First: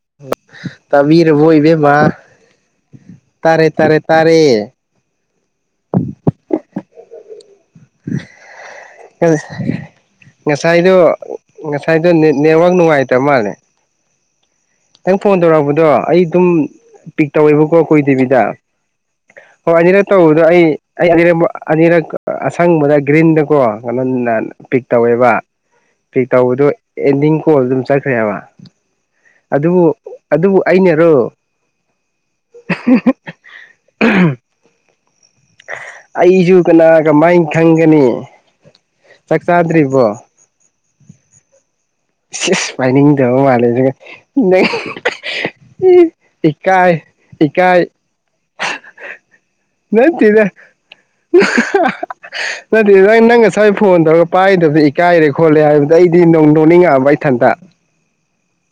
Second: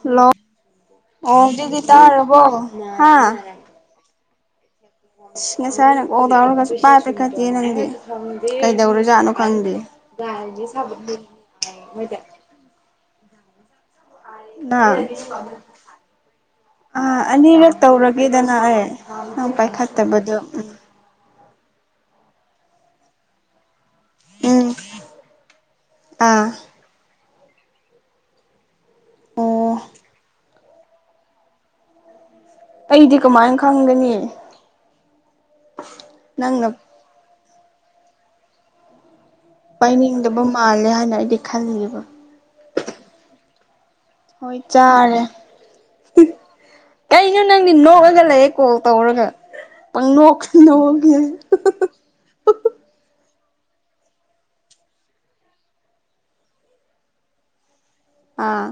Hello ꯑꯣ ꯇꯥꯕꯤꯔꯕꯣ ꯍꯧꯖꯤꯛꯇꯤ ꯏꯕꯦꯝꯃ ꯇꯥꯔꯕꯣ ꯍꯥ ꯇꯔꯦ ꯁ ꯉꯁꯥꯏꯅ ꯀꯣꯜ ꯇꯧꯔꯒꯁꯨ ꯄꯥꯏꯇ ꯏ ꯅꯪꯗꯤ ꯀꯩꯗꯧꯔꯨꯖꯥꯠꯅꯣ ꯈꯪꯗꯦ ꯉꯁꯥꯏꯗꯣ ꯇꯃꯅꯦ ꯅꯪ ꯐꯣꯟ ꯇꯧꯔꯛꯄꯗꯣ ꯑꯩ ꯑꯗꯨꯝ ꯑꯥ ꯄꯤꯛ ꯑꯅꯤꯔꯛ ꯇꯧꯋꯦꯕꯀꯣ ꯀꯣꯏ ꯗꯦꯕꯤꯗ ꯇꯧꯔꯒꯦꯗꯅ ꯑꯩ ꯅꯪ ꯍꯣꯏ ꯑꯅꯤꯔꯛ ꯄꯥꯏꯈꯠꯇꯕꯗꯣ ꯇꯧꯕꯗꯣ ꯑꯩ ꯎꯝ ꯑꯅꯤꯔꯛ ꯑꯅꯤꯔꯛ ꯑꯁꯪꯕꯗ ꯒ꯭ꯔꯤꯟꯗꯀꯣ ꯀ ꯎꯝ ꯄꯤꯛ ꯇꯧꯋꯦꯕ ꯄꯤꯛ ꯑꯥ ꯇꯧꯕꯗꯨꯣ ꯑꯦꯟꯗꯤꯡ ꯀꯣꯜ ꯑꯗꯨꯝ ꯆꯠꯈ꯭ꯔꯦꯕ ꯑꯣ ꯑꯅꯦꯔꯣ ꯑꯩꯗꯤ ꯀꯃꯥꯏꯅ ꯈꯪꯒꯅꯤ ꯑꯩꯖꯨ ꯅꯪꯅ ꯀ ꯀꯃꯥꯏ ꯈꯪꯒꯅꯤ ꯆꯥꯛ ꯆꯥꯗ꯭ꯔꯤꯕꯣ ꯄꯥꯏꯅꯤꯡꯗꯕ ꯃꯥꯜꯂꯦ ꯍꯥꯏ ꯗꯥ ꯂꯩꯕ ꯄꯥꯏꯅꯤꯡꯗꯕ ꯃꯥꯜꯂꯦꯁꯤ ꯍꯣꯏ ꯆꯥꯔꯦ ꯏꯀꯥꯏ ꯀꯩꯅꯣ ꯅꯪꯗꯤ ꯏꯀꯥꯏ ꯅꯣꯛꯑꯒ ꯂꯩꯌꯦꯦ ꯀꯣꯜ ꯇꯧꯔꯒ ꯄꯪ ꯅꯠꯇꯦꯗ ꯅꯣꯛꯁꯤ ꯅꯣꯛꯒꯦ ꯅꯠꯇꯦ ꯅꯪ ꯅꯪ ꯉꯁꯥꯏ ꯐꯣꯟ ꯇꯧꯔꯒ ꯄꯥꯏꯗꯕ ꯏꯀꯥꯏꯔꯦ ꯈꯣꯠꯂꯦ ꯍꯥꯏꯕꯗ ꯑꯩꯗꯤ ꯅ ꯅꯣꯡꯅꯤꯡꯉꯑꯕ ꯥꯏ ꯊꯥꯟꯗ ꯑꯥ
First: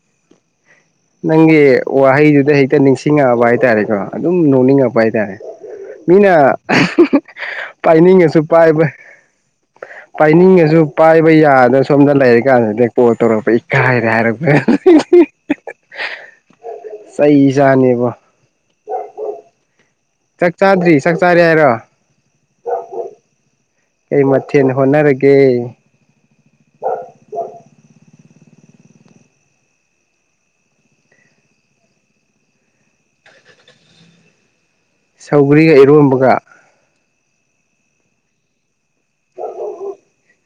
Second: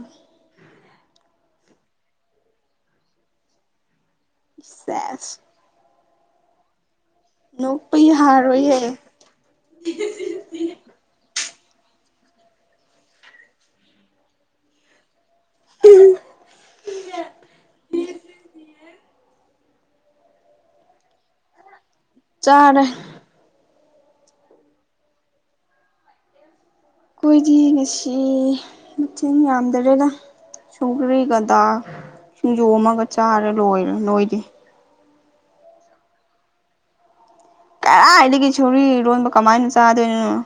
ꯅꯪꯒꯤ ꯋꯥꯍꯩꯗꯨꯗ ꯍꯦꯛꯇ ꯅꯤꯡꯁꯤꯡꯉꯛꯑꯕ ꯍꯥꯏꯇꯥꯔꯦꯀꯣ ꯑꯗꯨꯝ ꯅꯣꯛꯅꯤꯡꯉꯛꯄ ꯁꯦꯁ ꯍꯥꯏꯇꯥꯔꯦ ꯃꯤꯅ ꯅꯣꯛꯄ ꯄꯥꯏꯅꯤꯡꯉꯁꯨ ꯌꯥꯔꯣꯏꯌꯦ ꯄꯥꯏꯕ ꯄꯥꯏꯅꯤꯡꯉꯁꯨ ꯄꯥꯏꯕ ꯌꯥꯔꯦ ꯑꯗ ꯁꯣꯝꯗ ꯂꯩꯔꯤ ꯀꯥꯟꯗ ꯄꯣꯠ ꯇꯧꯔꯛꯄ ꯏꯀꯥꯏꯔꯦ ꯍꯥꯏꯔꯔꯕ ꯆꯩꯁꯅꯦꯕ ꯆꯠ ꯆꯥꯗ꯭ꯔꯤ ꯆꯠ ꯆꯥꯗ꯭ꯔꯤ ꯍꯥꯏꯔ ꯆꯔꯦ ꯀꯩ ꯃꯊꯦꯜ ꯍꯣꯠꯅꯔꯒꯦ ꯑꯩꯈꯣꯏꯗꯤ ꯉꯁꯤ ꯃꯁꯤꯡꯤꯟ ꯌꯥꯝꯗ꯭ꯔꯦꯗ ꯁꯨꯡꯀ꯭ꯔꯔꯤꯒꯗ ꯁꯤꯡꯖꯣꯝ ꯑꯃꯒ ꯆꯥꯔ ꯂꯣꯏꯔꯦ ꯅꯣꯏꯗꯤ ꯁꯧꯒ꯭ꯔꯤꯒ ꯏꯔꯣꯟꯝꯕꯒ ꯀ ꯏꯗꯤ ꯆꯨꯔ ꯑꯔꯣꯟꯕ ꯀꯃꯥꯏꯅ ꯆꯥꯗꯣꯏꯅꯅꯣ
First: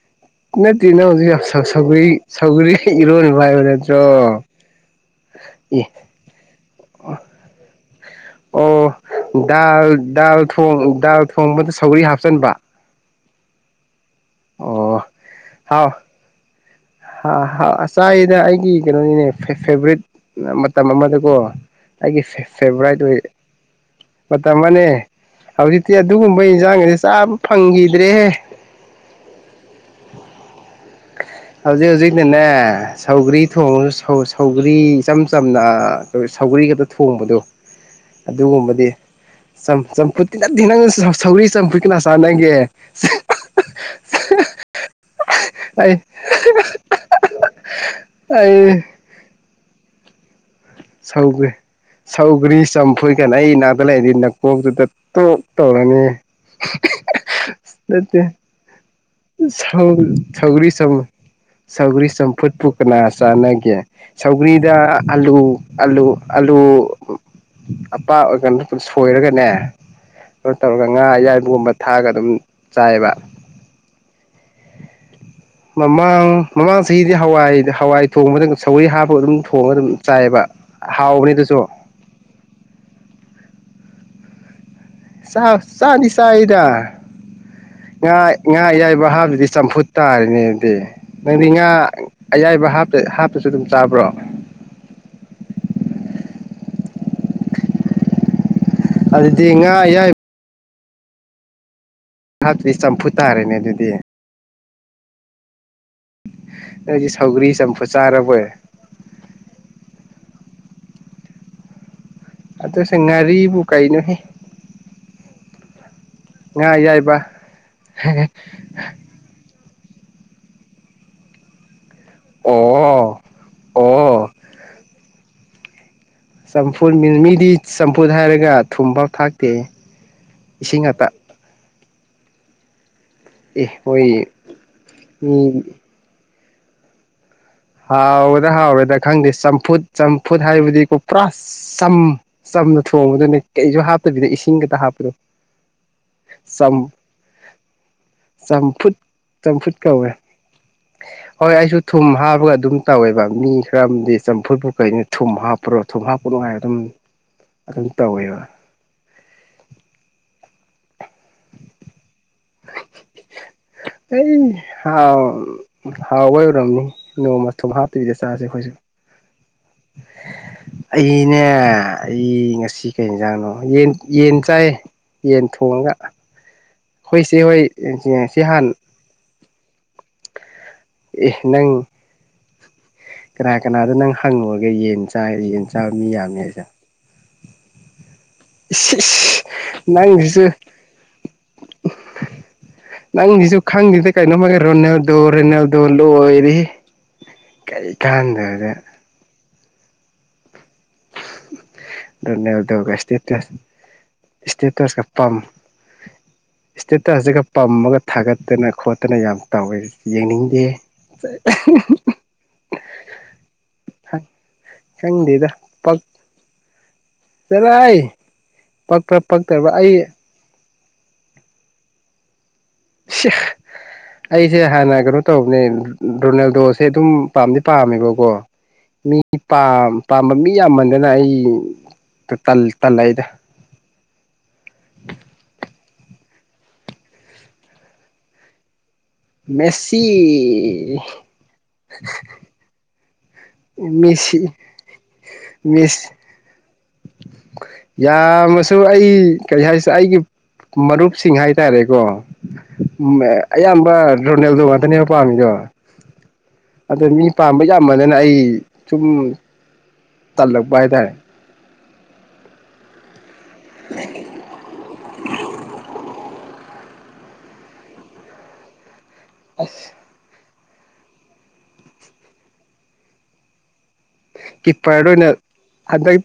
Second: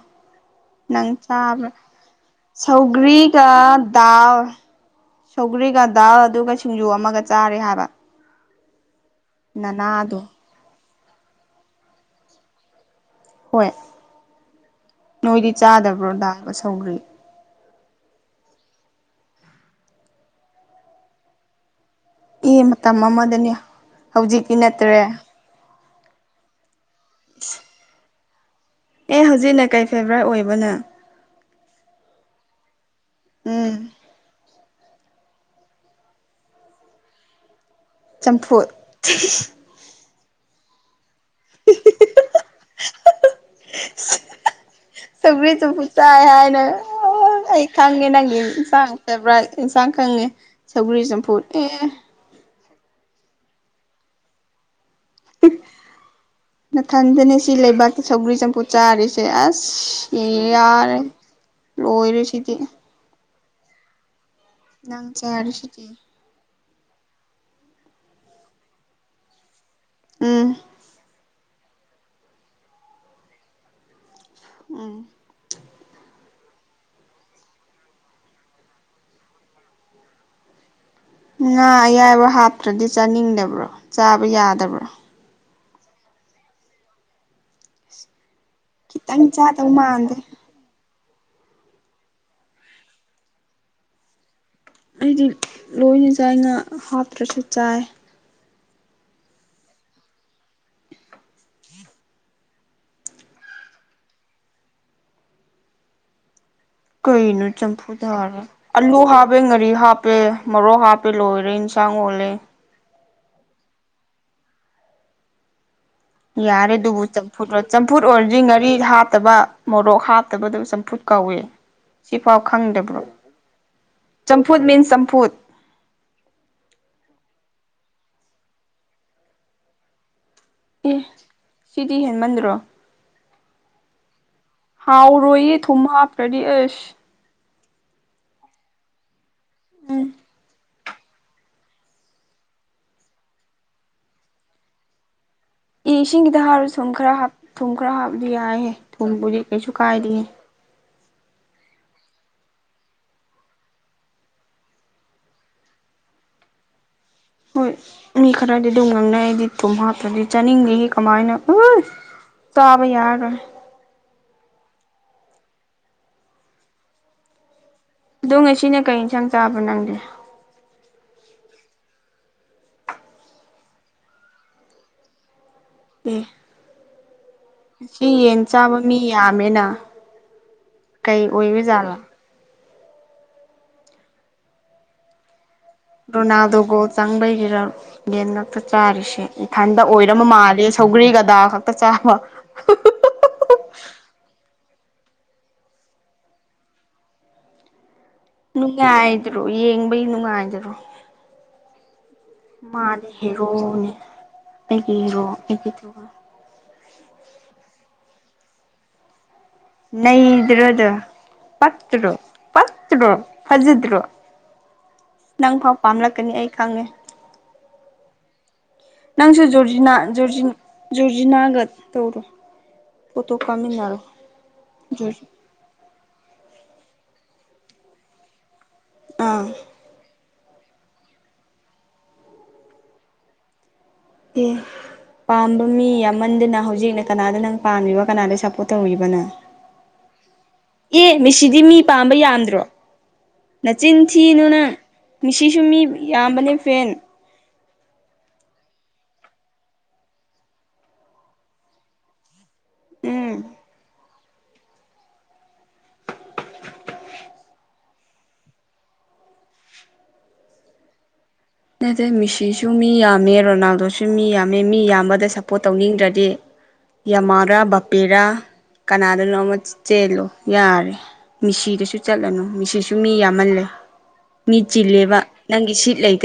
ꯅꯠꯇꯦ ꯅꯪ ꯍꯧꯖꯤꯛ ꯌꯥꯝ ꯆꯥꯕ꯭ꯔꯥ ꯁꯧꯒ꯭ꯔꯤ ꯁꯧꯒ꯭ꯔꯤ ꯏꯔꯣꯟꯕ ꯁꯧꯒ꯭ꯔꯤꯒ ꯍꯥꯏꯕ ꯅꯠꯇ꯭ꯔꯣ ꯗꯥꯜ ꯁꯧꯒ꯭ꯔꯤꯒ ꯑꯦ ꯗꯥꯜ ꯑꯗꯨꯒ ꯁꯤꯡꯖꯨ ꯑꯃꯒ ꯆꯥꯔꯦ ꯍꯥꯏꯕ ꯑꯣ ꯗꯜ ꯅꯅꯥꯗꯣ ꯗꯜ ꯊꯣꯡ ꯗꯥꯜ ꯊꯣꯡꯕꯗ ꯁꯧꯒꯔꯤ ꯍꯥꯞꯆꯤꯟꯕ ꯍꯣꯏ ꯅꯣꯏꯗꯤ ꯍꯥꯎ ꯆꯥꯗꯕ꯭ꯔꯣ ꯗꯥꯒ ꯁꯧꯒ꯭ꯔꯤ ꯆꯥꯏꯁꯤꯅ ꯑꯩꯒꯤ ꯀꯩꯅꯣꯅꯤꯅꯦ ꯐꯦꯕꯣꯔꯔꯤꯠ ꯃꯇꯝ ꯑꯃꯗꯀꯣ ꯑꯩꯒꯤ ꯑꯦ ꯐꯦꯚꯣꯔꯥꯏꯠ ꯃꯇꯝ ꯑꯣꯏ ꯑꯃꯗꯅꯦ ꯃꯇꯝ ꯍꯧꯖꯤꯛꯇꯤ ꯑꯃꯅꯦ ꯅꯠꯇ꯭ꯔꯦ ꯍꯧꯖꯤꯛ ꯑꯗꯨꯒꯗꯨꯨꯝꯕꯩꯖꯥꯡꯒꯦ ꯆꯥꯕ ꯐꯪꯈꯤꯗ꯭ꯔꯦꯍꯦ ꯑꯦ ꯍꯧꯖꯤꯛꯅ ꯀꯩ ꯐꯦꯚꯔꯥꯏꯠ ꯑꯣꯏꯕꯅ ꯍꯧꯖꯤꯛ ꯍꯧꯖꯤꯛꯅꯅꯦ ꯁꯧꯒ꯭ꯔꯤ ꯎꯝ ꯊꯣꯡꯉ ꯁꯧ ꯁꯧ ꯒꯔꯤ ꯏꯆꯝ ꯆꯝꯅ ꯁꯧꯒꯔꯤ ꯈꯛꯇ ꯊꯣꯡꯕꯗꯣ ꯆꯝꯐꯨꯠ ꯑꯗꯨꯒꯨꯝꯕꯗꯤ ꯆꯝ ꯆꯝꯐꯨꯠ [unintelligible] ꯅꯪ ꯁꯧꯔꯤ ꯆꯝꯐꯨꯠ ꯀꯅꯥ ꯆꯥꯟꯅꯒꯦ ꯁꯧꯒ꯭ꯔꯤ ꯆꯝꯐꯨꯠ ꯆꯥꯏ ꯍꯥꯏꯅ ꯑꯩ ꯈꯪꯉꯦ ꯅꯪꯒꯤ ꯑꯩ ꯏꯟꯁꯥꯡ ꯐꯦꯚꯣꯔꯥꯏꯠ ꯏꯟꯁꯥꯡ ꯀꯪꯉꯦ ꯁꯧꯒ ꯁꯧꯒꯔꯤ ꯆꯝ ꯐꯨꯏ ꯀꯅꯣ ꯑꯩ ꯏꯅꯥꯛꯇ ꯂꯩꯗꯤ ꯅꯄꯣꯛꯇꯨꯗ ꯅꯊꯟꯗꯅꯦ ꯁꯤ ꯂꯩꯕꯥꯛꯀꯤ ꯅꯠꯇꯦ ꯁꯧꯒ꯭ꯔꯤ ꯆꯝꯐꯨꯠ ꯆꯥꯔꯤꯁꯦ ꯁꯧ ꯑꯁ ꯁꯧꯒ꯭ꯔꯤ ꯌꯥꯔꯦ ꯆꯝ ꯂꯣꯏꯔꯦ ꯁꯤꯗꯤ ꯆꯥꯅꯒꯦ ꯁꯧꯒꯔꯤꯗ ꯅꯪ ꯑꯂꯨ ꯆꯥꯔꯤꯁꯤꯗꯤ ꯑꯜꯂꯨ ꯑꯜꯂꯨ ꯑꯄꯥ ꯑ ꯑꯗꯨꯝ ꯁꯣꯏꯔꯒꯅꯦ ꯎꯝ ꯇꯧꯔ ꯉꯥ ꯑꯌꯥꯏꯕꯒꯨꯝꯕ ꯊꯥꯛꯒ ꯑꯗꯨꯝ ꯆꯥꯏꯑꯕ ꯎꯝ ꯃꯃꯥ ꯃꯃꯥꯡ ꯆꯍꯤꯒꯤꯗꯤ ꯍꯋꯥꯏ ꯍꯋꯥꯏ ꯊꯣꯡꯕꯗ ꯁꯧꯒꯔꯤ ꯍꯥꯞꯄ ꯑꯗꯨꯝ ꯊꯣꯡꯉ ꯑꯗꯨꯝ ꯆꯥꯏꯌꯦꯕ ꯉꯥ ꯑꯌꯥꯏꯕ ꯍꯥꯞꯇ꯭ꯔꯗꯤ ꯆꯥꯅꯤꯡꯗꯕ꯭ꯔꯣ ꯆꯥꯕ ꯌꯥꯗꯕꯔꯣ ꯑ ꯆꯥꯗꯤ ꯆꯥꯏꯗ ꯉꯥꯏ ꯉꯥ ꯑꯌꯥꯏꯕ ꯈꯤꯇꯪ ꯍꯥꯞꯗꯨꯗꯤ ꯆꯥꯗꯧ ꯆꯝꯐꯨꯠ ꯃꯥꯟꯗꯦ ꯇꯥꯔꯦꯅꯦ ꯑꯗꯤ ꯅꯪꯗꯤ ꯉꯥ ꯑꯌꯥꯏꯕ ꯍꯞꯇ ꯍꯥꯞꯇꯁꯨ ꯑꯗꯨꯝ ꯆꯥꯕ꯭ꯔꯣ ꯑꯩꯗꯤ ꯂꯣꯏꯅ ꯆꯥꯏ ꯉꯥ ꯍꯥꯞꯇ꯭ꯔꯁꯨ ꯆꯥꯏ ꯑꯗꯨꯗꯤ ꯉꯥ ꯑꯌꯥꯏ ꯊꯥꯛꯇꯔꯤ ꯆꯝꯐꯨꯠ ꯇꯥꯔꯦꯅꯦ ꯑꯗꯨꯗꯤ [inaudible] ꯅꯣꯏꯗꯤ ꯀꯩꯅꯣ ꯁꯧꯒ꯭ꯔꯤ ꯆꯝꯐꯨꯠ ꯆꯝꯐꯨ ꯊꯥꯔꯦ ꯆꯥꯔꯕꯣꯏ ꯑꯂꯨ ꯍꯥꯞꯄꯦ ꯉꯥꯔꯤ ꯍꯥꯞꯄꯦ ꯃꯔꯣꯛ ꯍꯥꯞꯄꯄꯤ ꯂꯣꯏꯔꯦ ꯏꯟꯁꯥꯡ ꯑꯣꯜꯂꯦ ꯑꯗꯨꯁ ꯍꯡ ꯉꯥꯔꯤꯕ ꯀꯩꯅꯨꯍꯦ ꯌꯥꯔꯦ ꯑꯗꯨꯕꯨ ꯆꯝꯐꯨꯠ ꯑꯣꯏ ꯆꯝꯐꯨꯠ ꯑꯣꯏꯔ꯭ꯗꯤ ꯉꯥꯔꯤ ꯍꯥꯞꯇꯕ ꯃꯣꯔꯣꯛ ꯍꯥꯞꯇꯕꯗꯨ ꯆꯝꯐꯨꯠ ꯀꯧꯋꯦ ꯁꯤꯐꯥꯎ ꯈꯪꯗꯕ꯭ꯔꯣ ꯑꯣ ꯑꯣ ꯆꯝꯐꯨꯠ ꯃꯤꯟꯁ ꯆꯝꯐꯨꯠ ꯆꯝꯐꯨ ꯃꯤꯗꯤ ꯆꯝꯐꯨꯠ ꯍꯥꯏꯔꯒ ꯊꯨꯝꯐꯥꯎ ꯊꯥꯛꯇꯦ ꯏꯁꯤꯡ ꯑꯦ ꯉꯥꯇꯥ ꯁꯤꯗꯤ ꯍꯦꯟꯃꯟꯗ꯭ꯔꯣ ꯏ ꯃꫭꯏ ꯍꯥꯎ ꯔꯣꯏꯌꯦ ꯊꯨꯝ ꯍꯥꯞ ꯇ꯭ꯔꯗꯤ ꯑꯩꯁ ꯍꯥꯎ ꯒꯗ‌ꯔꯥ ꯍꯥꯎ ꯔꫭꯏꯗ‍꯭ꯔꯥ ꯈꯪꯗꯦ ꯆꯝꯐꯨꯠ ꯎꯝ ꯆꯝꯐꯨꯠ ꯍꯥꯏꯕꯗꯤ ꯄꯨ ꯄ꯭ꯔꯥ ꯆꯝ ꯆꯝꯅ ꯊꯣꯡꯕꯗꯨꯅꯦ ꯀꯩꯁꯨ ꯍꯥꯞꯇꯕꯤꯗ ꯏꯁꯤꯡ ꯈꯛꯇ ꯍꯥꯞꯄꯗꫭ ꯏ ꯏꯁꯤꯡꯒꯤꯗ ꯍꯥꯞꯔꯁꯨ ꯊꯨꯝ ꯈꯔ ꯊꯨꯝ ꯈꯔ ꯍꯥꯞꯔꯗꯤ ꯌꯥꯏꯍꯦ ꯆꯝꯐꯨꯠ ꯊꯨꯝꯕꯨꯗꯤ ꯀꯩꯁꯨ ꯆꯝꯐꯨꯠ ꯀꯧꯋꯦ ꯀꯥꯏꯗꯤꯌꯦ ꯍꯣꯏ ꯑꯩꯁꯨ ꯊꯨꯝ ꯍꯥꯄꯒ ꯑꯗꯨꯝ ꯇꯧꯋꯦꯕ ꯃꯤ ꯈꯔ ꯑꯝꯗꯤ ꯆꯝꯐꯨꯠꯄꯨ ꯀꯩꯅꯣ ꯊꯨꯝ ꯍꯥꯞꯄ꯭ꯔꯣ ꯊꯨꯝ ꯍꯥꯞꯄꯨꯅꫭ ꯍꯥꯏ ꯑꯗꯨꯝ ꯍꯣꯏ ꯑꯗꯨꯝ ꯃꯤ ꯇꯧꯋꯦꯕ ꯈꯔꯗꯤ ꯑꯗꯨꯝ ꯉꯪꯅꯩ ꯑꯩꯗꯤ ꯊꯨꯝ ꯍꯥꯞꯇ‍꯭ꯔꯗꯤ ꯆꯥꯅꯤꯡꯗꯤ ꯀꯃꯥꯏꯅ ꯎꯁ ꯆꯥꯕ ꯌꯥꯔꯔꫭꯏ ꯑꯩ ꯍꯥꯎ ꯍꯥꯎꯕꯩ ꯑꫭꯏꯔꯝꯅꯤ ꯅꫭꯡꯃ ꯗꯣ ꯉꯁꯤꯅ ꯀꯩ ꯏꯟꯁꯥꯡ ꯌꯥꯕꯔ ꯅꯪꯗꯤ ꯅꯦ ꯑꯩ ꯉꯁꯤ ꯀꯩ ꯏꯖꯥꯡꯅꯣ ꯌꯦꯟ ꯌꯦꯟ ꯆꯥꯏ ꯌꯦꯟ ꯊꯣꯡꯉꯒ ꯑꯦ ꯑꯩꯈꯣꯏ ꯏꯆꯦ ꯍꯣꯏ ꯉꯁꯤ ꯁꯤ ꯍꯥꯟ ꯌꯦꯟꯆꯥꯕ ꯃꯤ ꯌꯥꯝꯃꯦꯅꯥ ꯀꯩ ꯑꯦ ꯅꯪ ꯑꯣꯏꯕꯤꯖꯥꯂ ꯀꯅꯥ ꯀꯅꯥꯗ ꯅꯪ ꯍꯪꯉꯨꯔꯒꯦ ꯌꯦꯟ ꯆꯥꯏ ꯌꯦꯟ ꯆꯥꯕ ꯃꯤ ꯌꯥꯝꯃꯦ ꯔꯣꯅꯥꯜꯗꯣ ꯍꯥꯏꯁꯦ ꯒꯣꯜ ꯆꯪꯕꯩꯒꯤ [inaudible] ꯌꯦꯟ ꯉꯛꯇ ꯏꯁ ꯆꯥꯔꯤꯁꯦ ꯏꯁ ꯏꯊꯟꯗ ꯑꯣꯏꯔꯝꯃ ꯅꯪꯁꯤꯁꯨ ꯃꯥꯜꯂꯦ ꯁꯧꯒ꯭ꯔꯤꯒ ꯗꯥꯜ ꯈꯛꯇ ꯆꯥꯕ ꯅꯪꯁꯤꯁꯨ ꯈꯪꯗꯦꯗ ꯀꯩꯅꯣꯝꯃꯒ ꯔꯣꯅꯦꯜꯗꯣ ꯔꫭꯅꯦꯜꯗꫭ ꯂꫭꯏꯔꯦꯍꯦ ꯀꯩ ꯀꯥꯟꯗꯕꯗ ꯗ꯭ꯔꫭ ꯌꯦꯡꯕꯩ ꯅꯨꯡꯉꯥꯏꯗ꯭ꯔꯣ ꯔꯣꯅꯦꯜꯗꯣꯒ ꯃꯥꯅꯦ ꯏꯁꯇꯦꯇꯁ ꯍꯦꯔꯣꯅꯦ ꯑꯩꯒꯤ ꯍꯦꯔꯣ ꯑꯩꯒꯤ ꯑꯗꯨꯒ ꯏꯁꯇꯦꯇꯁꯤꯒ ꯄꯝꯃꯒ ꯊꯥꯒꯠꯇꯅ ꯈꯣꯠꯇꯅ ꯌꯥꯝ ꯇꯧꯋꯦ ꯌꯦꯡꯅꯤꯡꯗꯦ ꯅꯩꯗ꯭ꯔꯣꯗꯨ ꯄꯛꯇ꯭ꯔꫭ ꯄꯛꯇ꯭ꯔꫭ ꯐꯖꯗ꯭ꯔꯣ ꯅꯪ ꯐꯥꯎ ꯄꯥꯝꯂꯛꯀꯅꯤ ꯑꯩ ꯈꯪꯉꯦ ꯆꯠꯂꫭ ꯍꯩ ꯄꯛꯄ꯭ꯔꯥ ꯄꯛꯇꯕ꯭ꯔꯥ ꯑꯩ ꯨꯖꯨꯖꯤꯅꯥꯒꯠ ꯇꯧꯔꯣ [unintelligible] ꯐꯣꯇꯣ ꯀꯥꯃꯤꯟꯅꯔꯣ ꯑꯩꯁꯦ ꯍꯥꯟꯅ ꯀꯩꯅꯣ ꯇꯧꯕꯅꯦ ꯔꯣꯅꯦꯜꯗꯣꯁꯦ ꯑꯗꯨꯝ ꯄꯥꯝꯗꯤ ꯄꯥꯝꯃꯦꯕꯀꯣ ꯃꯤ ꯑꯥ ꯄꯥꯝ ꯄ ꯃꯤ ꯌꯥꯝꯃꯟꯗꯅ ꯑꯩ ꯇꯜ ꯇꯜꯂꯛꯑꯦꯗ ꯑꯦ ꯄꯥꯝꯕ ꯃꯤ ꯌꯥꯝꯃꯟꯗꯅ ꯍꯧꯖꯤꯛꯅ ꯀꯅꯥꯗ ꯅꯪ ꯄꯥꯝꯃꯤꯕ ꯀꯅꯥꯗ ꯁꯞꯄꯣꯔꯠ ꯇꯧꯔꯤꯕ ꯃꯦꯁꯤ ꯑꯦ ꯃꯦꯁꯤꯗꯤ ꯃꯤ ꯄꯥꯝꯕ ꯌꯥꯝꯗ꯭ꯔꯣ ꯅꯆꯤꯟ ꯃꯦꯁꯤ ꯊꯤꯅꯨ ꯅꯪ ꯃꯦꯁꯤꯁꯨ ꯃꯤ ꯃꯦꯁꯤ ꯌꯥꯝꯕꯅꯦ ꯐꯦꯟ ꯌꯥꯝꯃꯁꯨ ꯑꯩ ꯀꯔꯤ ꯍꯥꯏꯁꯤꯔ ꯑꯩꯒꯤ ꯃꯔꯨꯞꯁꯤꯡ ꯍꯥꯏꯇꯥꯔꯦꯀꯣ ꯎꯝ ꯑꯌꯥꯝꯕ ꯔꯣꯅꯦꯜꯗꯣ ꯉꯥꯛꯇꯅꯦꯕ ꯄꯥꯝꯃꯤꯗꯣ ꯑꯗꯣ ꯃꯤ ꯄꯥꯝꯕ ꯌꯥꯝꯃꯟꯗꯅ ꯑꯩ ꯁꯨꯝ ꯇꯜꯂꯛꯄ ꯍꯥꯏꯇꯔꯦ ꯅꯠꯇꯦ ꯃꯦꯁꯤꯁꯨ ꯃꯤ ꯌꯥꯝꯃꯦ ꯔꯣꯅꯥꯜꯗꯣꯁꯨ ꯃꯤ ꯌꯥꯝꯃꯦ ꯃꯤ ꯌꯥꯝꯕꯗ ꯁꯞꯄꯣꯔꯠ ꯇꯧꯅꯤꯡꯗ꯭ꯔꯗꯤ ꯌꯥꯃꯥꯔꯥ ꯕꯥꯄꯦꯔꯥ ꯀꯅꯥꯗꯅꯣꯝꯃꯥ ꯑꯁ ꯆꯦꯜꯂꯣ ꯌꯥꯔꯦ ꯃꯦꯁꯤꯗꯁꯨ ꯆꯠꯂꯅꯨ ꯃꯦꯁꯤꯁꯨ ꯃꯤ ꯌꯥꯝꯃꯜꯂꯦ ꯃꯤ ꯀꯤꯞꯄꯔꯗ ꯆꯤꯜꯂꯦꯕ ꯑꯣꯏꯅ ꯅꯪꯒꯤ ꯁꯤꯠ ꯂꯩ ꯍꯟꯗꯛ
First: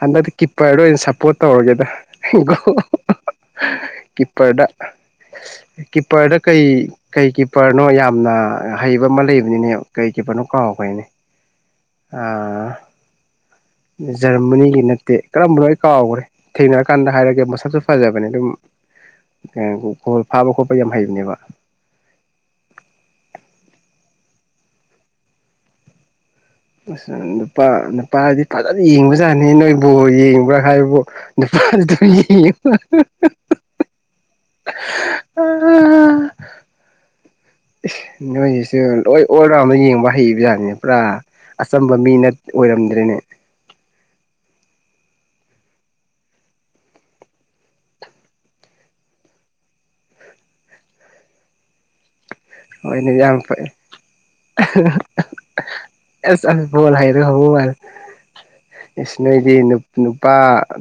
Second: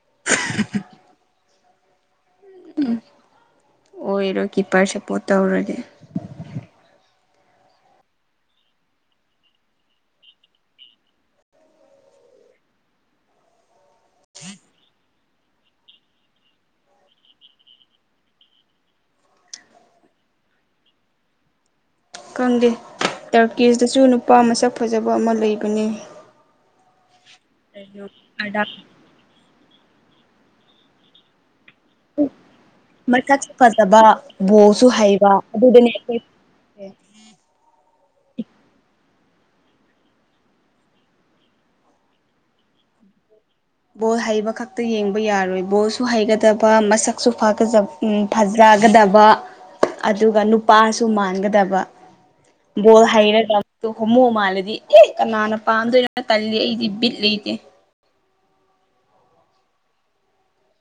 ꯍꯟꯗꯛꯇꯤ ꯀꯤꯞꯄꯔꯗ ꯑꯣꯢꯅ ꯁꯞꯄꯣꯔꯇ ꯇꯧꯔꯒꯦꯗ ꯑꯣꯏꯔꯣꯏ ꯀꯤꯞꯄꯔꯗ ꯀꯤꯞꯄꯔ ꯁꯞꯄꯣꯔꯠ ꯇꯧꯔꯗꯤ ꯀꯤꯞꯄꯔꯗ ꯀꯩ ꯀꯩ ꯀꯤꯞꯄꯔꯅꯣ ꯌꯥꯝꯅ ꯍꯩꯕ ꯑꯃ ꯂꯩꯕꯅꯤꯅꯦ ꯀꯩ ꯀꯤꯞꯄꯔꯅꯣ ꯀꯥꯎꯒꯔꯦꯅꯦ ꯖꯔꯃꯥꯅꯤꯒꯤ ꯅꯠꯇꯦ ꯀꯔꯝꯕꯅꯣ ꯑꯩ ꯀꯥꯎꯈꯒ꯭ꯔꯦ ꯊꯦꯡꯅꯔꯀꯥꯟꯗ ꯍꯥꯏꯔꯒꯦ ꯃꯁꯛꯁꯨ ꯐꯖꯕꯅꯦ ꯑꯗꯨꯝꯣ ꯕꯣꯜ ꯐꯥꯕ ꯈꯣꯠꯄ ꯌꯥꯝ ꯍꯩꯕꯅꯦꯕ ꯈꯪꯗꯦ ꯇꯔꯀꯤꯁꯇꯁꯨ ꯅꯨꯄꯥ ꯃꯁꯛ ꯐꯖꯕ ꯑꯃ ꯂꯩꯕꯅꯦ ꯑꯁ ꯅꯨꯄꯥ ꯅꯨꯄꯥꯗꯤ ꯐꯖꯅ ꯌꯦꯡꯕꯖꯥꯠꯅꯦ ꯅꯣꯏ ꯕꯣꯜ ꯌꯦꯡꯕ꯭ꯔꯥ ꯍꯥꯏꯕꯕꯨ ꯅꯨꯄꯥꯗꯤ ꯑꯗꯨꯝ ꯌꯦꯡꯉꯤ ꯃꯁꯛꯁꯨ ꯐꯖꯕ ꯕꯣꯜꯁꯨ ꯍꯩꯕ ꯑꯗꯨꯗꯅꯦ ꯑꯩꯈꯣꯏ ꯌꯦꯡꯉꯤꯁꯦ ꯢꯁ ꯅꯣꯏꯁꯨ ꯂꯣꯏ ꯑꯣꯜ ꯔꯥꯎꯟꯗ ꯌꯦꯡꯕ ꯍꯩꯕ ꯖꯥꯠꯅꯤꯅꯦ ꯄꯨꯔꯥ ꯑꯆꯝꯕ ꯃꯤ ꯅꯠ ꯑꯣꯏꯔꯝꯗ꯭ꯔꯦꯅꯦ ꯕꯣꯜ ꯍꯩꯕ ꯈꯛꯇ ꯌꯦꯡꯕ ꯌꯥꯔꯣꯏ ꯕꯣꯜꯁꯨ ꯍꯩꯒꯗꯕ ꯃꯁꯛꯁꯨ ꯐꯖꯒꯗꯕ ꯑꯗꯨꯒ ꯅꯨꯄꯥꯁꯨ ꯃꯥꯟꯒꯗꯕ ꯕꯣꯜ ꯍꯣꯏꯅꯦ ꯌꯥꯝ ꯍꯩꯔꯒ ꯐꯩ ꯑꯗꯣ ꯍꯣꯃꯨ ꯃꯥꯜꯂꯗꯤ ꯑꯤ ꯀꯅꯥꯅ ꯄꯥꯝꯗꯣꯏꯅꯣ ꯑꯁ ꯇꯜꯂꯤ ꯑꯁ ꯑꯩꯗꯤ ꯕꯣꯜ ꯕꯤꯠ ꯍꯩꯔꯒ ꯂꯩꯇꯦ ꯍꯧꯕ ꯃꯥꯜꯂꯦ ꯏꯁ ꯅꯣꯏꯗꯤ ꯅꯨꯄꯥ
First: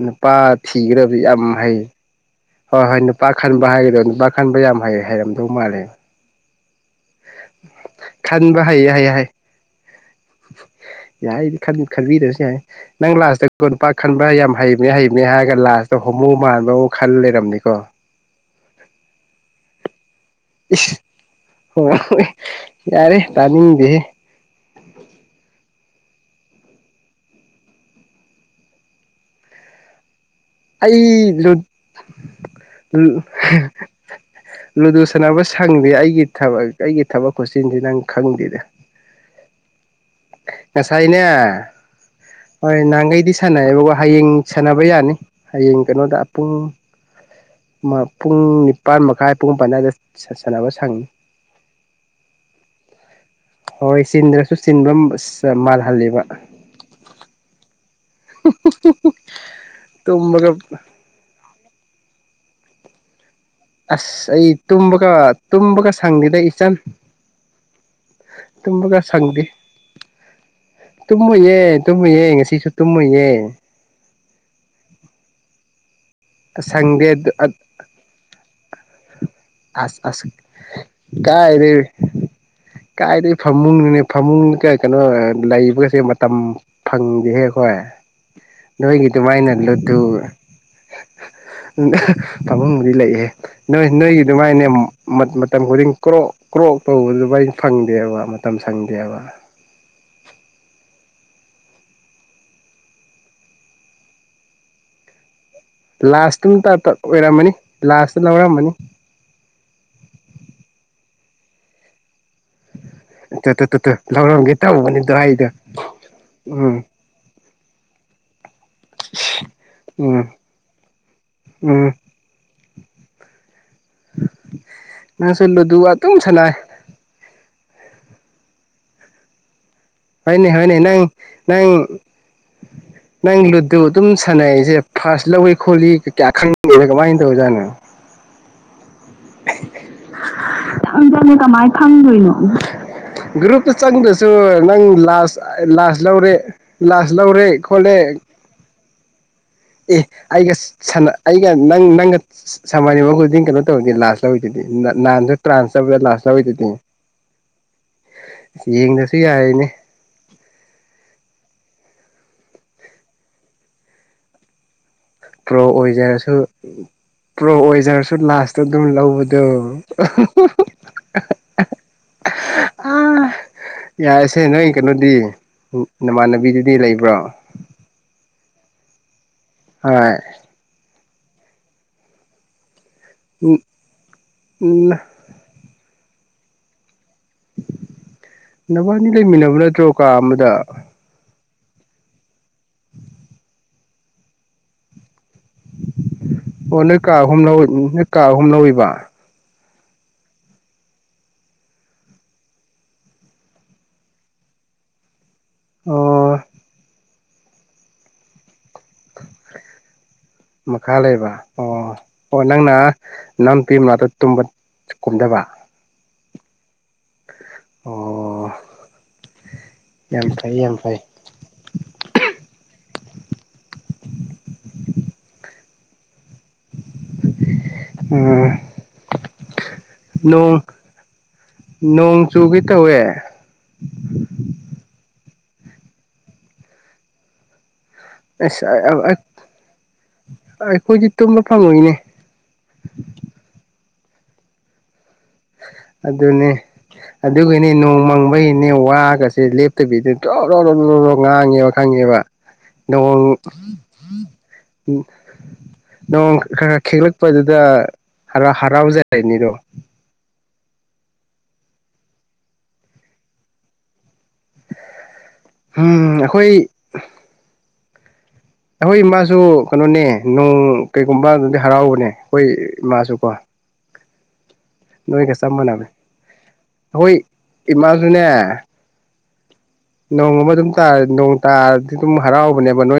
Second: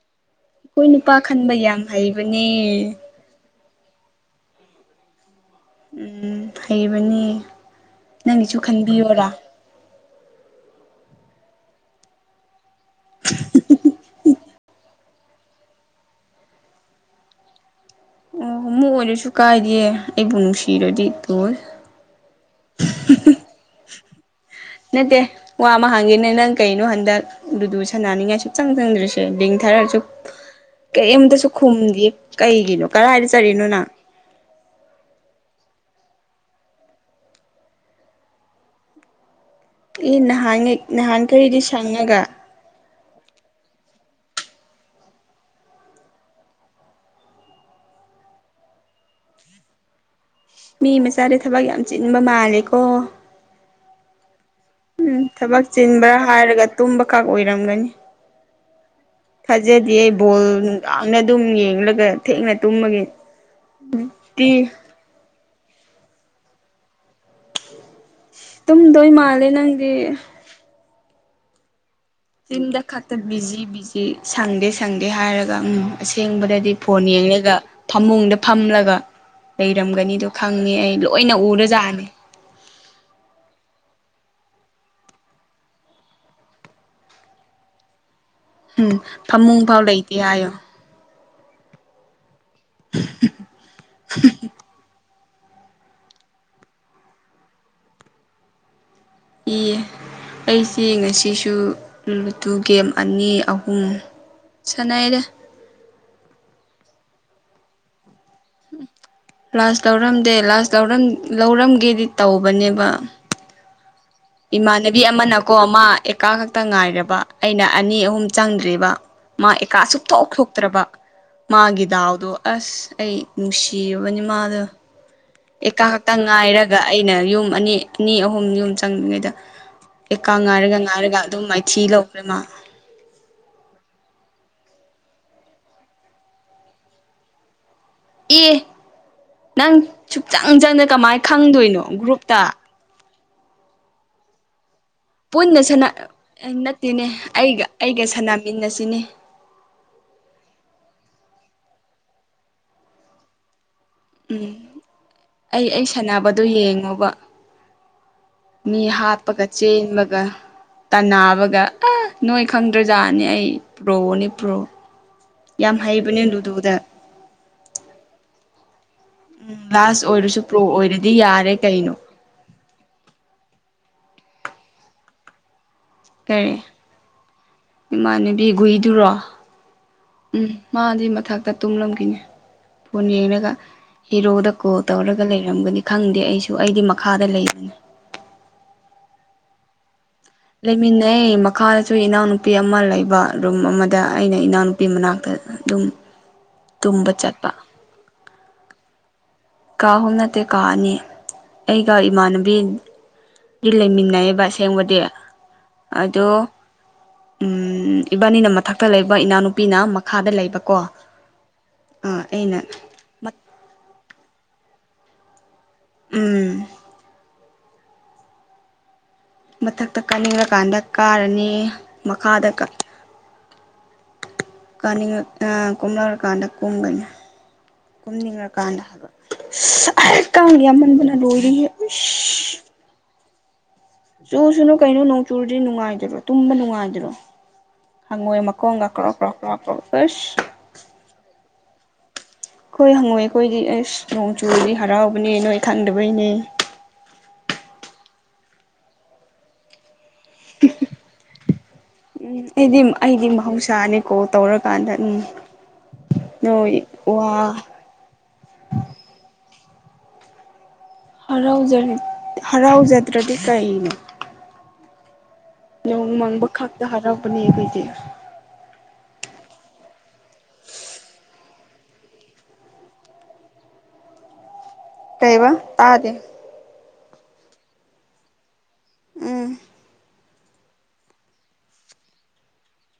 ꯅꯨꯄꯥ ꯑꯩꯈꯣꯏ ꯅꯨꯄꯥ ꯊꯤꯒꯥꯗꯕꯖꯦ ꯌꯥꯝ ꯈꯟꯕ ꯍꯩꯌꯦ ꯍꯩꯕꯅꯦ ꯍꯣꯏ ꯍꯣꯏ ꯅꯨꯄꯥ ꯈꯟꯕ ꯍꯥꯏꯒꯗ꯭ꯔꯣ ꯅꯨꯄꯥ ꯈꯟꯕ ꯌꯥꯝ ꯍꯥꯏꯌꯦ ꯍꯥꯏꯔꯝꯃꯦ ꯑꯗꯨ ꯃꯥꯔꯦ ꯂꯩꯕꯅꯤ ꯅꯪꯒꯤꯁꯨ ꯍꯩꯌꯦ ꯍꯩ ꯍꯩ ꯈꯟꯕꯤꯌꯔꯥ ꯌꯥꯏꯗꯤ ꯈꯟꯕꯤꯗ꯭ꯔꯁꯨ ꯌꯥꯏ ꯅꯪ ꯂꯥꯁꯇ ꯀꯣꯟꯄꯥꯛ ꯈꯟꯕ ꯌꯥꯝ ꯍꯩ ꯍꯩ ꯅꯦ ꯍꯥꯏꯔꯒ ꯂꯥꯁꯇ ꯍꯣꯃꫭ ꯃꯥꯟꯕ ꯑꯃ ꯈꯜ ꯂꯩꯔꯝꯅꯤꯀꯣ ꯑꯣ ꯃꯨꯛ ꯑꯣꯏꯔꯁꯨ ꯀꯥꯏꯗꯦ ꯑꯩꯕꯨ ꯅꯨꯡꯁꯤꯔꯗꯤ ꯇꯣꯏ ꯑꯣ ꯌꯥꯔꯦ ꯇꯥꯅꯤꯗꯍꯦ ꯅꯠꯇꯦ ꯋꯥ ꯑꯃ ꯍꯥꯡꯒꯦꯅꯦ ꯅꯪ ꯀꯩꯅꯣ ꯍꯟꯗꯛ ꯑꯗꯨꯗꯨ ꯁꯥꯟꯅꯅꯤꯡꯉꯥꯏ ꯁꯨꯡꯆꯪ ꯆꯪꯗ꯭ꯔꯤꯁꯦ ꯂꯤꯡ ꯊꯥꯔꯛꯑꯥꯁꯨ ꯑꯩ ꯀꯩꯝꯇꯁꯨ ꯈꯨꯝꯗꯤ ꯀꯩꯒꯤꯅꯣ ꯀꯗꯥꯥꯏꯗ ꯆꯠꯔꯤꯅꯣ ꯅꯪ ꯈꯪꯗꯦ ꯑꯩꯒꯤ ꯊꯕꯛ ꯑꯩꯒꯤ ꯊꯕꯛ ꯈꯨꯠꯆꯤꯟꯁꯤ ꯅꯪ ꯈꯪꯗꯦꯗ ꯑꯦ ꯅꯍꯥꯟꯉ ꯉꯁꯥꯏꯅꯦ ꯅꯍꯥꯟꯈꯩꯗꯤ ꯁꯪꯉꯒ ꯁꯥꯟꯅꯩꯌꯦꯕ ꯍꯌꯦꯡ ꯁꯥꯟꯅꯕ ꯌꯥꯅꯤ ꯍꯌꯦꯡ ꯀꯩꯅꯣꯗ ꯄꯨꯡ ꯄꯨꯡ ꯅꯤꯄꯥꯥꯟ ꯃꯈꯥꯏ ꯄꯨꯡꯄꯥꯟꯗ ꯃꯤ ꯃꯆꯥꯁꯦ ꯊꯕꯛ ꯌꯥꯝ ꯆꯤꯟꯕ ꯃꯥꯜꯂꯦꯀꯣ ꯆ ꯎꯝ ꯊꯕꯛ ꯆꯤꯟꯕ꯭ꯔꯥ ꯍꯥꯏꯔꯒ ꯇꯨꯝꯕ ꯈꯛ ꯑꯣꯏꯔꯝꯒꯅꯤ ꯊꯖꯗꯦ ꯕꯥꯜ ꯇꯨꯝꯕꯒ ꯌꯥꯝ ꯌꯦꯡꯂꯒ ꯊꯦꯡꯅ ꯇꯨꯝꯃꯒꯦ ꯑꯁ ꯑꯩ ꯇꯨꯝꯃꯀ ꯇꯨꯝꯕꯒ ꯁꯪꯗꯗ ꯏꯆꯟ ꯇꯨꯝꯗꯣꯏ ꯃꯥꯜꯂꯦ ꯅꯪꯒꯤ ꯇꯨꯃꯤ ꯌꯦ ꯇꯨꯝꯃꯨꯌꯦ ꯉꯁꯤꯁꯨ ꯈꯛꯇ ꯇꯨꯝꯃꯨꯌꯦꯦ ꯕꯤꯖꯤ ꯕꯤꯖꯤ ꯁꯪꯗꯦ ꯁꯪꯗꯦ ꯍꯥꯏꯔꯒ ꯎꯝ ꯑꯁꯦꯡꯕꯗꯗꯤ ꯐꯣꯟ ꯁꯪꯗꯦ ꯌꯦꯡꯂꯒ ꯐꯃꯨꯡꯗ ꯐꯝꯂꯒ ꯑꯁ ꯑꯁ ꯂꯩꯔꯝꯒꯅꯤꯗꯣ ꯈꯪꯉꯦ ꯑꯩ ꯂꯣꯏꯅ ꯎꯔꯖꯥꯅꯤ ꯀꯥꯏꯗꯒꯤ ꯐꯃꯨꯡꯅꯅꯦ ꯐꯃꯨꯡ ꯀ ꯀꯩꯅꯣ ꯂꯩꯕꯒꯁꯦ ꯃꯇꯝ ꯐꯪꯗꯦꯍꯦ ꯑꯩꯈꯣꯏ ꯎꯝ ꯅꯣꯏꯒꯤ ꯐꯃꯨꯡ ꯐꯥꯎ ꯂꯩꯇꯦ ꯍꯥꯏꯌꯣ ꯎꯝ ꯐꯥꯃꯨꯡꯕꯨꯗꯤ ꯂꯩꯑꯦ ꯅꯣꯏ ꯅꯣꯏꯒꯤ ꯑꯗꯨꯃꯥꯏꯅꯦ ꯃꯇꯝ ꯈꯨꯗꯤꯡ ꯀ꯭ꯔꯣꯛ ꯀ꯭ꯔꯣꯛ ꯇꯧꯕꯗꯨꯃ ꯐꯪꯗꯦꯕ ꯃꯇꯝ ꯁꯪꯗꯦꯕ ꯏꯌꯦ ꯑꯩꯁꯦ ꯉꯁꯤꯁꯨ ꯂꯨꯗꯨ ꯒꯦꯝ ꯑꯅꯤ ꯑꯍꯨꯝ ꯁꯥꯟꯅꯩꯔꯦ ꯂꯥꯁꯇꯝꯇ ꯑꯣꯏꯔꯝꯃꯅꯤ ꯂꯥꯁ ꯂꯧꯔꯝꯕꯅꯤ ꯂꯥꯁ ꯂꯧꯔꯝꯗꯦ ꯂꯥꯁꯔ ꯂꯧꯔꯝꯒꯦꯗꯤ ꯇꯧꯕꯅꯦꯕ ꯇꯠꯇ ꯇꯠꯇ ꯏꯃꯥꯟꯅꯕꯤ ꯑꯃꯅꯀꯣ ꯑꯃ ꯑꯦꯀꯥ ꯈꯛꯇ ꯎꯝ ꯉꯥꯏꯔꯕ ꯑꯩꯅ ꯑꯅꯤ ꯑꯍꯨꯝ ꯆꯪꯗ꯭ꯔꯤꯕ ꯃꯥ ꯑꯦꯀꯥ ꯎꯝ ꯁꯨꯞꯊꯣꯛ ꯊꯣꯛꯇ꯭ꯔꯕ ꯃꯥꯒꯤ ꯎꯝ ꯗꯥꯎꯗꯣ ꯑꯁ ꯑꯩ ꯅꯨꯡꯁꯤꯔꯕꯅꯤ ꯃꯥꯗꯣ ꯅꯪꯁꯨ ꯑꯦꯀꯥ ꯂꯨꯗꯨ ꯈꯇ ꯑꯗꯨꯝ ꯁꯥꯟꯅꯩ ꯉꯥꯏꯔꯒ ꯑꯩꯅ ꯌꯨꯝ ꯑꯅꯤ ꯑꯅꯤ ꯑꯍꯨꯝꯅꯤ ꯑꯍꯨꯝ ꯆꯪꯗ꯭ꯉꯩꯗ ꯍꯅꯦ ꯍꯅꯦ ꯅꯪ ꯅꯪ ꯂꯧꯈ꯭ꯔꯦ ꯃꯥ ꯅꯪ ꯂ ꯑꯗꯨ ꯑꯗꯨꯝ ꯁꯥꯟꯅꯩꯁꯦ ꯐꯥꯔꯁ ꯂꯧꯏ ꯈꯣꯠꯂꯤ ꯀꯌꯥ ꯈꯪꯗꯦꯕ ꯀꯃꯥꯏꯅ ꯇꯧꯖꯥꯠꯅꯣ ꯑꯦ ꯅꯪ ꯁꯨꯞꯆꯪ ꯆꯪꯗ ꯏꯆꯪ ꯀꯃꯥꯏꯅ ꯆꯪꯅ ꯈꯪꯗꯣꯏꯅꯣ ꯈꯪꯗꯣꯏꯅꯣ ꯒ꯭ꯔꯨꯞꯇ ꯒ꯭ꯔꯨꯞꯇ ꯆꯪꯗ꯭ꯔꯁꯨ ꯅꯪ ꯂꯥꯁ ꯄꯨꯟꯅ ꯂꯥꯁ ꯂꯧꯔꯦ ꯅꯠꯇꯦꯅꯦ ꯂꯥꯁ ꯂꯧꯔꯦ ꯑꯩꯒ ꯈꯣꯠꯂꯦ ꯑꯩꯒ ꯁꯥꯟꯅꯃꯤꯟꯅ ꯑꯁꯤꯅꯦ ꯑꯦ ꯑꯩꯒ ꯁ ꯑꯩꯒ ꯅꯪ ꯅꯪꯒ ꯁꯃꯅ ꯋꯥꯗꯤ ꯀꯩꯅꯣ ꯂꯥꯁꯁ ꯂ ꯑꯣꯏ ꯅꯥꯟꯁ ꯑꯩ ꯇ꯭ꯔꯥꯟꯁ ꯑꯩ ꯂꯁ ꯂ ꯁꯥꯟꯅꯕꯗꯣ ꯑꯣꯏꯗꯤ ꯌꯦꯡꯉꯣꯕ ꯃꯤ ꯍꯥꯞꯄꯒ ꯆꯦꯟꯕꯒ ꯇꯅꯥꯕꯒ ꯅꯣꯏ ꯈꯪꯗ꯭ꯔꯖꯥꯠꯅꯤ ꯑꯩ ꯄꯨ꯭ꯔꯣꯅꯦ ꯄ꯭ꯔꯣ ꯄ꯭ꯔꯣ ꯌꯥꯝ ꯍꯩꯕꯅꯦ ꯑꯣꯏꯖꯔꯁꯨ ꯂꯨꯗꯣꯗ ꯄ꯭ꯔꯣ ꯑꯣꯏꯖꯔꯁꯨ ꯂꯥꯁ ꯎꯝ ꯂꯥꯁ ꯑꯣꯏꯔꯁꯨ ꯄ꯭ꯔꯣ ꯑꯣꯏꯔꯗꯤ ꯌꯥꯔꯦ ꯀꯩꯅꯣ ꯌꯥꯏꯁꯦ ꯅꯣꯏ ꯀꯩꯅꯣꯗꯤ ꯀꯔꯤ ꯅꯃꯥꯟꯅꯕꯤꯗꯨꯗꯤ ꯂꯩꯕ꯭ꯔꯣ ꯏꯃꯥꯟꯅꯕꯤ ꯨꯏꯗꯨꯔꯣ ꯍꯣꯏ [inaudible] ꯎꯝ ꯃꯥꯗꯤ ꯃꯊꯛꯇ ꯇꯨꯝꯂꯣꯡ ꯀꯅꯤ ꯐꯣꯟ ꯌꯦꯡꯒ ꯍꯦꯔꯣꯗ ꯀꯣꯜ ꯇꯧꯔꯒ ꯂꯩꯔꯝꯒꯅꯤ ꯈꯪꯗꯦ ꯑꯩꯁꯨ ꯑꯩꯗꯤ ꯃꯈꯥꯗ ꯂꯩꯕꯅꯤ ꯅꯕꯅꯤ ꯂꯩ ꯃꯤꯂꯕ ꯇ ꯂꯩꯃꯤꯟꯅ ꯃꯈꯥꯗꯁꯨ ꯏꯅꯥꯎꯅꯨꯄꯤ ꯑꯃ ꯂꯩꯕ ꯔꯨꯝ ꯑꯃꯗ ꯑꯩꯅ ꯏꯅꯥꯎꯅꯨꯄꯤ ꯃꯅꯥꯛꯇ ꯑꯗꯨꯝ ꯑꯣꯅ ꯇꯨꯝꯕ ꯀꯥ ꯆꯠꯄ ꯍꯨꯝꯅ ꯀꯥ ꯑꯨꯝ ꯂꯧꯕ ꯀꯥ ꯑꯍꯨꯝ ꯅꯠꯇꯦ ꯀꯥ ꯑꯅꯤ ꯑꯩꯒ ꯏꯃꯥꯟꯅꯕꯤꯗꯤ ꯂꯩꯃꯤꯟꯅꯩꯑꯕ ꯑꯁꯦꯡꯕꯗꯤ ꯑꯣ ꯑꯗꯣ꯫ ꯎꯝ ꯏꯕꯥꯅꯤꯅ ꯃꯊꯛꯇ ꯂꯩꯕ ꯏꯅꯥꯎꯅꯨꯄꯤꯅ ꯃ ꯃꯈꯥ ꯂꯩꯕ ꯑꯣ ꯑꯥ ꯑꯣ ꯑꯩꯅ ꯅꯪꯅ ꯅꯅꯥꯎꯄꯤꯃꯅꯥꯛꯇ꯫ ꯇꯨꯝꯕ ꯀꯨꯝꯙꯕ꯫ ꯎꯝ꯫ ꯑꯣ꯫ ꯃꯊꯛꯇ ꯌꯥꯝ ꯐꯩ ꯌꯥꯝ ꯀꯥꯅꯤꯡꯂꯀꯥꯟꯗ ꯐꯩ ꯀꯥꯔꯅꯤ ꯃꯈꯥꯗ ꯀꯥ ꯀꯥꯅꯤꯡꯉ ꯑ꯫ [unintelligible] ꯀꯥꯟꯗ ꯀꯨꯝꯒꯅ ꯎꯝ ꯀꯨꯝꯅꯤꯡꯉꯀꯥꯟꯗ ꯍꯥꯏꯕ ꯏꯁ ꯑꯍ ꯀꯥꯡ ꯅꯣꯡ ꯌꯥꯝꯃꯟꯕꯅ ꯂꯣꯏꯔꯦꯍꯦ ꯅꯣꯡ ꯎꯁ꯫ ꯆꯨꯒꯦ ꯇꯧꯋꯦ [inaudible] ꯆꯨꯁꯨꯅꯨ ꯀꯩꯅꯣ ꯅꯣꯡ ꯆꯨꯨꯔꯗꯤ ꯅꯨꯡꯉꯥꯏꯗꯔꯣ ꯇꯨꯝꯕ ꯅꯨꯡꯉꯥꯏꯗꯔꯣ꯫ ꯍꯪꯉꯣꯏ ꯑꯁ ꯃꯈꯣꯡꯒ ꯑ ꯑ ꯑ ꯀ꯭ꯔꯣꯛ ꯀ꯭ꯔꯣꯛ ꯀ꯭ꯔꯣꯛ ꯀ꯭ꯔꯣꯛ ꯑꯁ ꯑꯩꯈꯣꯏꯗꯤ ꯇꯨꯝꯕ ꯐꯪꯉꯣꯏꯅꯦ꯫ ꯈꯣꯏ ꯍꯪꯉꯣꯏ ꯑꯩꯈꯣꯏꯗꯤ ꯑꯦꯁ ꯅꯣꯡ ꯆꯨꯔꯗꯤ ꯍꯔꯥꯎ꯫ ꯑꯗꯨꯅꯦ ꯑꯗꯨꯒꯤꯅꯦ ꯅꯣꯡ ꯃꯪ꯫ ꯍꯣꯏꯅꯦ ꯋꯥꯒꯁꯦ ꯂꯦꯞꯇꯕꯤꯗ꯫ ꯆꯣꯔꯣꯔꯣꯔꯣꯔꯣ ꯉꯥꯡ꯫ [unintelligible] ꯈꯪꯉꯦꯕ ꯎꯝ ꯑꯩꯗꯤ ꯅꯣꯡ ꯑꯩꯗꯤ ꯃꯍꯧꯁꯥꯅꯤ ꯀꯣꯜ ꯇꯧꯔꯀꯥꯟꯗ ꯅ ꯎꯝ ꯅꯣꯡ ꯈꯔ ꯈꯔ ꯅꯣꯏ ꯋꯥ ꯈꯤꯛꯂꯛꯄꯗꯁꯤꯗ ꯍꯔꯥꯎꯖꯔꯅꯤꯗꯣ꯫ ꯍꯔꯥꯎ ꯍꯔꯥꯎꯖꯗ꯭ꯔꯗꯤ ꯀꯩꯅꯣ꯫ ꯅꯣꯡ ꯎꯝ ꯃꯪꯕ ꯑꯩꯈꯣꯏ ꯈꯛꯇ ꯍꯔꯥꯎꯕꯅꯦ ꯑꯩꯈꯣꯏꯁꯦ꯫ ꯑꯩꯈꯣꯏ ꯏꯃꯥꯁꯨ ꯀꯩꯅꯣꯅꯦ ꯅꯣꯡ ꯀꯩꯒꯨꯝꯕ ꯑꯗꯨꯗꯤ ꯍꯔꯥꯎꯕꯅꯦ ꯑꯩꯈꯣꯏ ꯏꯃꯥꯁꯨꯀꯣ꯫ ꯀꯩꯕ ꯇꯥꯗꯦ꯫ ꯑꯍꯣꯏ ꯏꯃꯥꯁꯨꯅꯦ꯫ ꯎꯝ꯫ ꯅꯣꯡꯃ ꯑꯗꯨꯝ ꯇꯥꯔ ꯅꯣꯡ ꯇꯥꯔꯗꯤ ꯑꯗꯨꯝ ꯍꯔꯥꯎꯕꯅꯦꯕ ꯅꯣꯏ꯫